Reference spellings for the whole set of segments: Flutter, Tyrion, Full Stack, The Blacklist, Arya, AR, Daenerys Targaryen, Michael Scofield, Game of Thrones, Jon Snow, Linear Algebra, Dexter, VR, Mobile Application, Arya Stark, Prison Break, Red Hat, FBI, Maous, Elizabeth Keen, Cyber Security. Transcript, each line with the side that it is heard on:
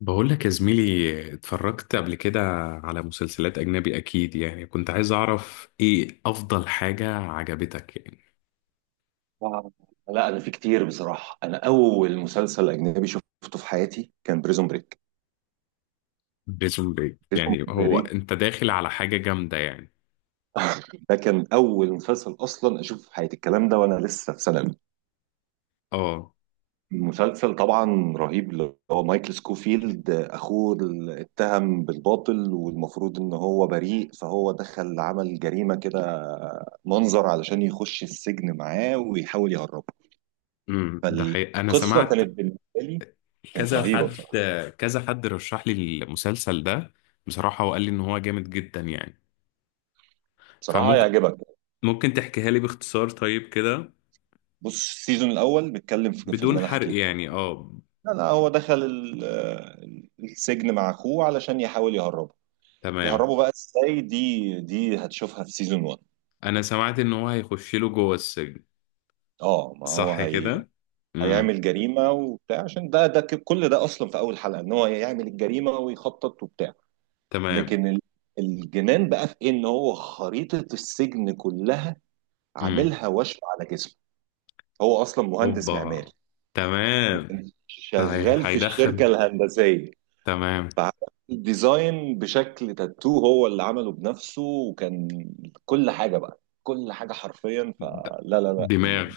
left: بقول لك يا زميلي، اتفرجت قبل كده على مسلسلات أجنبي. أكيد يعني كنت عايز أعرف إيه أفضل حاجة عجبتك يعني.
right: آه، لا انا في كتير بصراحه. انا اول مسلسل اجنبي شفته في حياتي كان بريزون بريك.
left: بريزون بريك؟
right: بريزون
left: يعني هو
right: بريك
left: أنت داخل على حاجة جامدة يعني.
right: ده كان اول مسلسل اصلا اشوفه في حياتي الكلام ده وانا لسه في ثانوي.
left: آه
right: مسلسل طبعا رهيب، اللي هو مايكل سكوفيلد اخوه اللي اتهم بالباطل والمفروض ان هو بريء، فهو دخل عمل جريمه كده منظر علشان يخش السجن معاه ويحاول يهربه.
left: ده حقيقي، أنا
right: فالقصه
left: سمعت.
right: كانت بالنسبه لي، كانت
left: كذا
right: رهيبه
left: حد،
right: بصراحه.
left: كذا حد رشح لي المسلسل ده بصراحة، وقال لي إن هو جامد جدا يعني.
right: بصراحه
left: فممكن،
right: يعجبك.
left: ممكن تحكيها لي باختصار طيب كده،
right: بص، السيزون الاول بيتكلم في
left: بدون
right: اللي انا
left: حرق
right: حكيته
left: يعني.
right: ده. لا لا، هو دخل السجن مع اخوه علشان يحاول يهربه.
left: تمام.
right: يهربه بقى ازاي، دي هتشوفها في سيزون 1.
left: أنا سمعت إن هو هيخش له جوه السجن،
right: اه، ما هو
left: صح
right: هي
left: كده؟ امم
right: هيعمل جريمه وبتاع، عشان كل ده اصلا في اول حلقه، ان هو يعمل الجريمه ويخطط وبتاع.
left: تمام.
right: لكن الجنان بقى في إيه؟ ان هو خريطه السجن كلها
left: امم
right: عاملها وشم على جسمه. هو اصلا مهندس
left: اوبا،
right: معماري
left: تمام.
right: شغال في الشركه
left: هيدخن.
right: الهندسيه.
left: تمام.
right: فعمل الديزاين بشكل تاتو، هو اللي عمله بنفسه، وكان كل حاجة بقى كل حاجة حرفيا.
left: د-
right: فلا لا لا،
left: دماغ.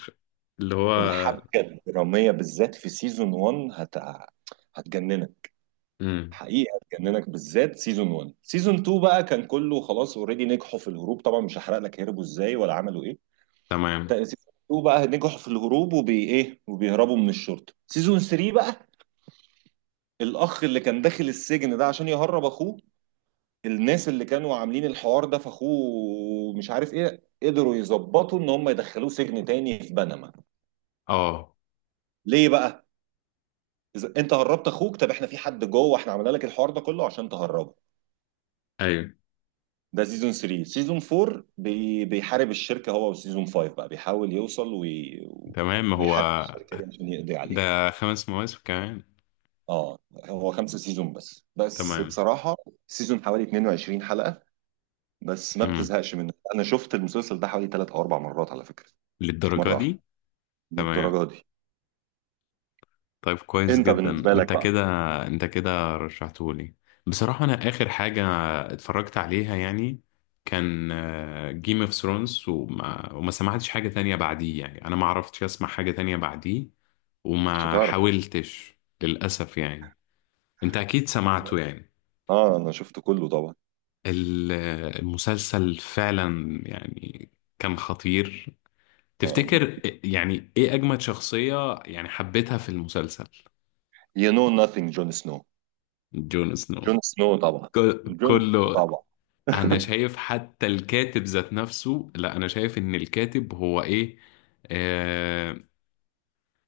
left: اللي هو
right: الحبكة الدرامية بالذات في سيزون 1 هتجننك.
left: امم
right: حقيقة هتجننك بالذات سيزون 1. سيزون 2 بقى كان كله خلاص اوريدي، نجحوا في الهروب طبعا، مش هحرق لك هربوا ازاي ولا عملوا ايه.
left: تمام.
right: سيزون 2 بقى نجحوا في الهروب، وبي ايه، وبيهربوا من الشرطة. سيزون 3 بقى، الاخ اللي كان داخل السجن ده عشان يهرب اخوه، الناس اللي كانوا عاملين الحوار ده في اخوه مش عارف ايه، قدروا يظبطوا ان هم يدخلوه سجن تاني في بنما.
left: اه
right: ليه بقى؟ إذا انت هربت اخوك، طب احنا في حد جوه، احنا عملنا لك الحوار ده كله عشان تهربه.
left: ايوه.
right: ده سيزون 3. سيزون 4 بيحارب الشركه، هو. وسيزون 5 بقى بيحاول يوصل
left: تمام. هو
right: ويحارب الشركه دي عشان يقضي عليها.
left: ده خمس مواسم كمان؟
right: اه، هو خمسة سيزون بس، بس
left: تمام.
right: بصراحة سيزون حوالي 22 حلقة، بس ما
left: امم
right: بتزهقش منه. انا شفت المسلسل ده حوالي ثلاث او اربع مرات على فكرة، مش
left: للدرجة
right: مرة واحدة.
left: دي؟ تمام.
right: للدرجه دي.
left: طيب كويس
right: انت
left: جدا،
right: بالنسبه لك
left: انت كده،
right: بقى؟
left: انت كده رشحتهولي. بصراحة، انا اخر حاجة اتفرجت عليها يعني كان جيم اوف ثرونز، وما سمعتش حاجة تانية بعديه يعني. انا ما عرفتش اسمع حاجة تانية بعديه
right: مش
left: وما
right: هتعرف.
left: حاولتش للأسف يعني. انت اكيد سمعته يعني،
right: اه، انا شفت كله طبعا.
left: ال- المسلسل فعلا يعني كان خطير.
right: اه،
left: تفتكر يعني ايه اجمد شخصية يعني حبيتها في المسلسل؟
right: you know nothing جون سنو.
left: جون سنو.
right: جون سنو طبعا. جون سنو
left: كله.
right: طبعا.
left: انا شايف حتى الكاتب ذات نفسه. لا، انا شايف ان الكاتب هو ايه، آه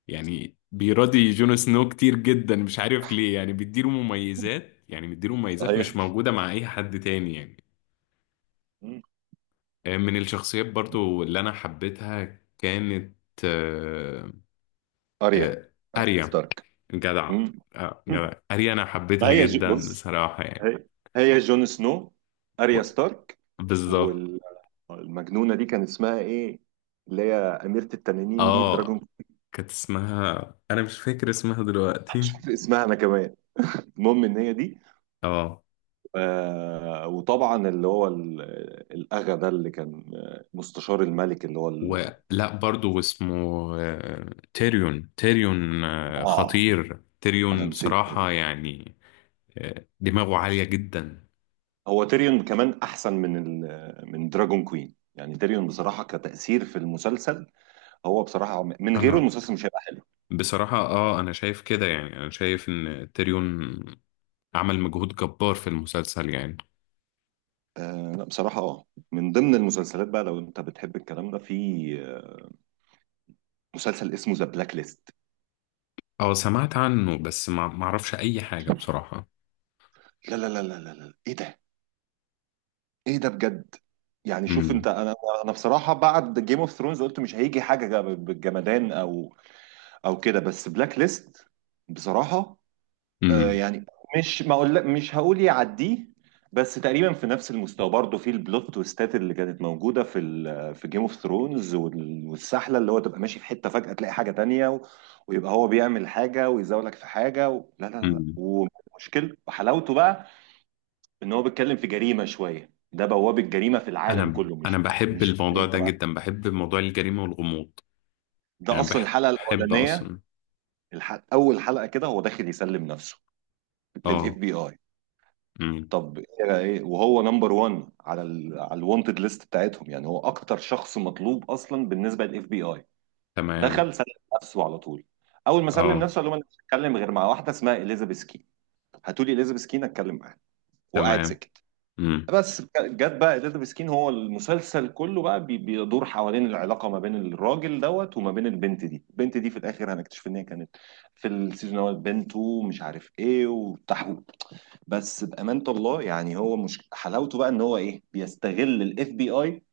left: يعني بيراضي جون سنو كتير جدا، مش عارف ليه يعني. بيديله مميزات يعني، بيديله مميزات مش
right: صحيح.
left: موجودة مع اي حد تاني يعني.
right: مم.
left: من الشخصيات برضو اللي انا حبيتها كانت، آه
right: اريا.
left: آه
right: اريا
left: اريا،
right: ستارك.
left: جدع.
right: مم. مم.
left: جدع اريا، انا
right: ما
left: حبيتها
right: هي
left: جدا
right: بص،
left: بصراحة يعني.
right: هي هي جون سنو، اريا
left: و-
right: ستارك.
left: بالظبط.
right: والمجنونه دي كان اسمها ايه، اللي هي اميره التنانين دي،
left: اه
right: دراجون.
left: كانت اسمها، انا مش فاكر اسمها دلوقتي.
right: اسمها انا كمان. المهم ان هي دي.
left: اه.
right: آه، وطبعا اللي هو الأغا ده اللي كان، مستشار الملك اللي هو
left: ولا برضو اسمه، آه، تيريون، تيريون.
right: آه
left: خطير
right: أنا
left: تيريون
right: نسيت
left: بصراحة
right: تيريون.
left: يعني. دماغه عالية جدا.
right: هو تيريون كمان أحسن من من دراجون كوين. يعني تيريون بصراحة كتأثير في المسلسل، هو بصراحة من غيره
left: أنا
right: المسلسل مش هيبقى حلو.
left: بصراحة أنا شايف كده يعني، أنا شايف إن تيريون عمل مجهود جبار في المسلسل يعني.
right: آه لا بصراحة، من ضمن المسلسلات بقى، لو أنت بتحب الكلام ده، في مسلسل اسمه ذا بلاك ليست.
left: اه سمعت عنه، بس ما أعرفش أي حاجة بصراحة.
right: لا لا لا لا لا لا. إيه ده؟ ايه ده بجد؟ يعني شوف
left: امم
right: انت، انا بصراحه بعد جيم اوف ثرونز قلت مش هيجي حاجه بالجمدان، او كده، بس بلاك ليست بصراحه.
left: امم
right: يعني، مش ما اقول لك، مش هقول يعديه، بس تقريبا في نفس المستوى برضه في البلوت تويستات اللي كانت موجوده في جيم اوف ثرونز. والسحله اللي هو تبقى ماشي في حته فجاه تلاقي حاجه تانية، و... ويبقى هو بيعمل حاجه ويزاولك في حاجه. و... لا لا لا،
left: امم
right: ومشكله وحلاوته بقى ان هو بيتكلم في جريمه شويه، ده بوابه جريمه في العالم
left: أنا،
right: كله،
left: بحب
right: مش في
left: الموضوع ده
right: امريكا بقى.
left: جدا، بحب موضوع الجريمة والغموض
right: ده
left: يعني.
right: اصلا
left: بحب،
right: الحلقه
left: بحب
right: الاولانيه،
left: أصلا.
right: اول حلقه كده هو داخل يسلم نفسه للاف
left: اه
right: بي اي.
left: امم
right: طب ايه؟ وهو نمبر 1 على ال على الوانتد ليست بتاعتهم. يعني هو اكتر شخص مطلوب اصلا بالنسبه للاف بي اي.
left: تمام.
right: دخل سلم نفسه على طول. اول ما سلم
left: اه
right: نفسه قال لهم انا مش هتكلم غير مع واحده اسمها اليزابيث كين. هاتولي اليزابيث كين، اتكلم معاها، وقعد
left: تمام.
right: سكت.
left: امم
right: بس جت بقى داتا مسكين، هو المسلسل كله بقى بيدور حوالين العلاقه ما بين الراجل دوت وما بين البنت دي. البنت دي في الاخر هنكتشف ان هي كانت في السيزون الاول بنته ومش عارف ايه وتحويل. بس بامانه الله، يعني هو، مش حلاوته بقى ان هو ايه، بيستغل الاف بي اي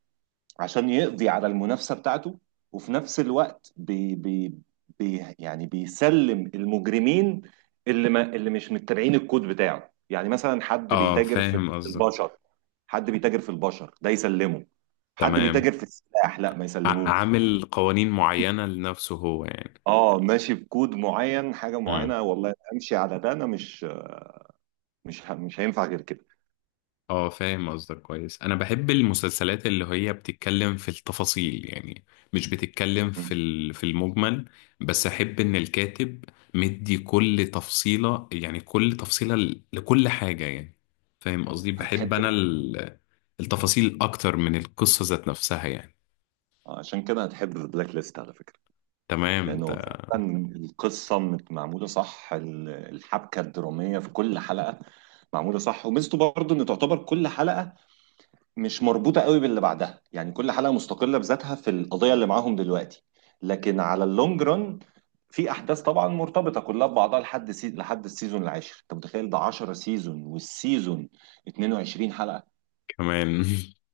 right: عشان يقضي على المنافسة بتاعته. وفي نفس الوقت بي بي بي يعني بيسلم المجرمين اللي، ما، اللي مش متبعين الكود بتاعه. يعني مثلا حد
left: اه
right: بيتاجر في
left: فاهم قصدك.
right: البشر، حد بيتاجر في البشر ده يسلمه. حد
left: تمام.
right: بيتاجر في السلاح لا ما يسلموش.
left: عامل قوانين معينة لنفسه هو يعني.
right: اه، ماشي بكود معين، حاجة
left: امم
right: معينة، والله امشي على ده، انا مش هينفع غير كده.
left: اه فاهم قصدك كويس. انا بحب المسلسلات اللي هي بتتكلم في التفاصيل يعني، مش بتتكلم في
right: مم.
left: في المجمل. بس احب ان الكاتب مدي كل تفصيلة يعني، كل تفصيلة لكل حاجة يعني. فاهم قصدي؟ بحب
right: هتحب
left: انا
right: ده.
left: التفاصيل اكتر من القصة ذات نفسها يعني.
right: آه، عشان كده هتحب البلاك ليست على فكرة.
left: تمام. ده
right: لأنه فعلا القصة معمولة صح، الحبكة الدرامية في كل حلقة معمولة صح. وميزته برضه إن تعتبر كل حلقة مش مربوطة قوي باللي بعدها. يعني كل حلقة مستقلة بذاتها في القضية اللي معاهم دلوقتي، لكن على اللونج ران في أحداث طبعا مرتبطة كلها ببعضها لحد لحد السيزون العاشر. أنت متخيل؟ ده 10 سيزون، والسيزون 22 حلقة.
left: كمان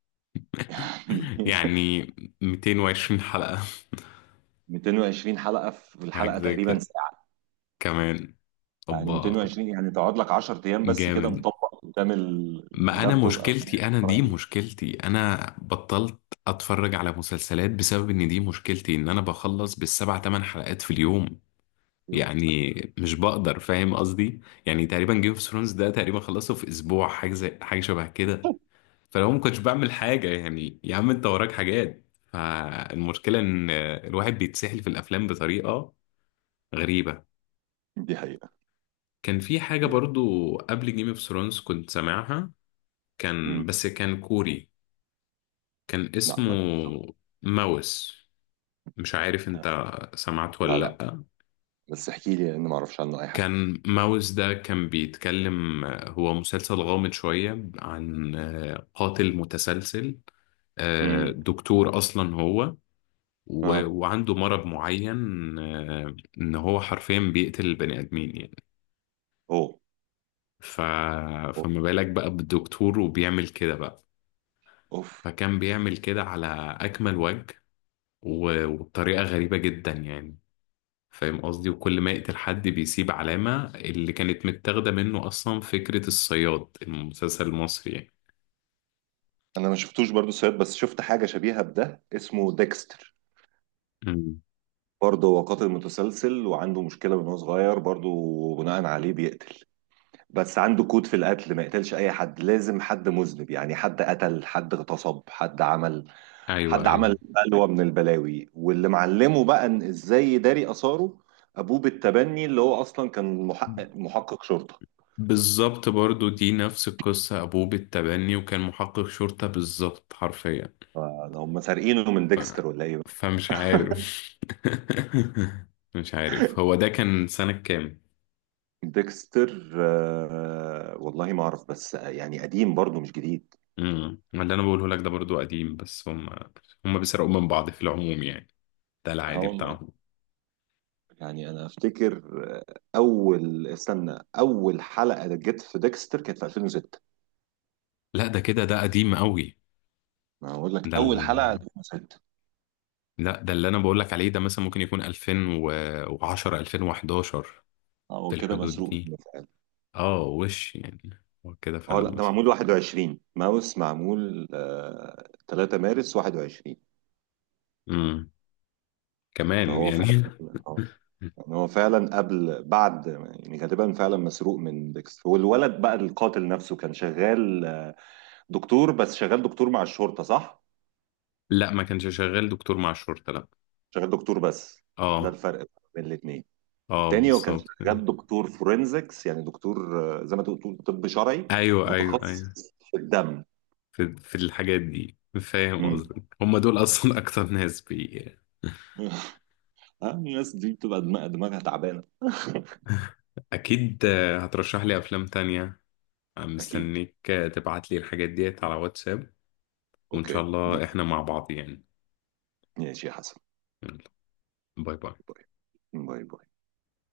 left: يعني 220 حلقة.
right: 220 حلقة، في
left: حاجة
right: الحلقة
left: زي
right: تقريبا
left: كده
right: ساعه.
left: كمان. طب
right: يعني 220، يعني تقعد لك 10 ايام بس كده
left: جامد.
right: مطبق قدام
left: ما أنا
right: اللابتوب او
left: مشكلتي، أنا
right: الحاجة
left: دي
right: دي.
left: مشكلتي، أنا بطلت أتفرج على مسلسلات بسبب إن، دي مشكلتي، إن أنا بخلص بالسبع تمن حلقات في اليوم
right: يلا.
left: يعني. مش بقدر، فاهم قصدي؟ يعني تقريبا جيم اوف ثرونز ده تقريبا خلصته في أسبوع، حاجة زي، حاجة شبه كده. فلو ما كنتش بعمل حاجة يعني، يا عم أنت وراك حاجات. فالمشكلة إن الواحد بيتسحل في الأفلام بطريقة غريبة.
right: دي حقيقة.
left: كان في حاجة
right: دي حقيقة.
left: برضو قبل جيم اوف ثرونز كنت سامعها، كان،
right: امم.
left: بس كان كوري، كان
right: لا
left: اسمه
right: ما.
left: ماوس. مش عارف انت سمعته
right: لا
left: ولا
right: لا.
left: لأ.
right: بس احكي لي لان ما اعرفش عنه اي حاجة.
left: كان ماوس ده كان بيتكلم، هو مسلسل غامض شوية عن قاتل متسلسل.
right: امم.
left: دكتور أصلا هو،
right: اه.
left: وعنده مرض معين، ان هو حرفيا بيقتل البني آدمين يعني.
right: اوه.
left: ف... فما بالك بقى بالدكتور وبيعمل كده بقى.
right: اوف.
left: فكان بيعمل كده على أكمل وجه، وبطريقة غريبة جدا يعني. فاهم قصدي؟ وكل ما يقتل حد بيسيب علامة. اللي كانت متاخدة منه أصلا فكرة الصياد المسلسل المصري يعني.
right: انا ما شفتوش برضو سيد، بس شفت حاجة شبيهة بده اسمه ديكستر.
left: مم.
right: برضه هو قاتل متسلسل، وعنده مشكلة من هو صغير، برضه بناء عليه بيقتل. بس عنده كود في القتل، ما يقتلش اي حد، لازم حد مذنب. يعني حد قتل، حد اغتصب،
left: أيوه،
right: حد
left: أيوه
right: عمل بلوى من البلاوي. واللي معلمه بقى ان ازاي يداري اثاره ابوه بالتبني، اللي هو اصلا كان محقق، محقق شرطه.
left: بالظبط. برضو دي نفس القصة، أبوه بالتبني وكان محقق شرطة، بالظبط حرفيا.
right: هم سارقينه من
left: ف...
right: ديكستر ولا ايه بقى؟
left: فمش عارف. مش عارف هو ده كان سنة كام.
right: ديكستر، والله ما اعرف، بس يعني قديم برضه مش جديد.
left: ما اللي انا بقوله لك ده برضو قديم، بس هم، هم بيسرقوا من بعض في العموم يعني، ده العادي
right: هقول،
left: بتاعهم.
right: يعني انا افتكر اول، استنى، اول حلقه جت في ديكستر كانت في 2006.
left: لا ده كده، ده قديم قوي.
right: انا هقول لك
left: ده
right: اول حلقه
left: ال...
right: 2006.
left: لا ده اللي انا بقول لك عليه ده مثلا ممكن يكون 2010 2011،
right: هو
left: في
right: كده
left: الحدود
right: مسروق
left: دي.
right: منه.
left: اه وش يعني، هو كده
right: اه
left: فعلا
right: لا، ده
left: مثلا.
right: معمول 21، ماوس معمول، 3 مارس 21.
left: امم كمان
right: فهو
left: يعني.
right: فعلا، اه، يعني هو فعلا قبل بعد، يعني غالبا فعلا مسروق من ديكس. هو الولد بقى القاتل نفسه كان شغال، دكتور بس، شغال دكتور مع الشرطة صح؟
left: لا ما كانش شغال دكتور مع الشرطة، لا.
right: شغال دكتور بس. ده
left: اه.
right: الفرق بين الاثنين.
left: اه
right: التاني هو كان
left: بالظبط.
right: شغال دكتور فورنزكس، يعني دكتور، زي ما تقول طب شرعي،
left: ايوه، ايوه،
right: متخصص
left: ايوه.
right: في الدم.
left: في الحاجات دي فاهم
right: امم.
left: قصدك. هم دول اصلا اكتر ناس بي.
right: آه، الناس دي بتبقى دماغها تعبانة.
left: اكيد، هترشح لي افلام تانية. أنا
right: أكيد.
left: مستنيك، تبعت لي الحاجات ديت على واتساب. وان شاء
right: اوكي دي.
left: الله احنا مع بعض يعني.
right: ماشي يا حسن.
left: يلا، باي باي.
right: باي باي. باي.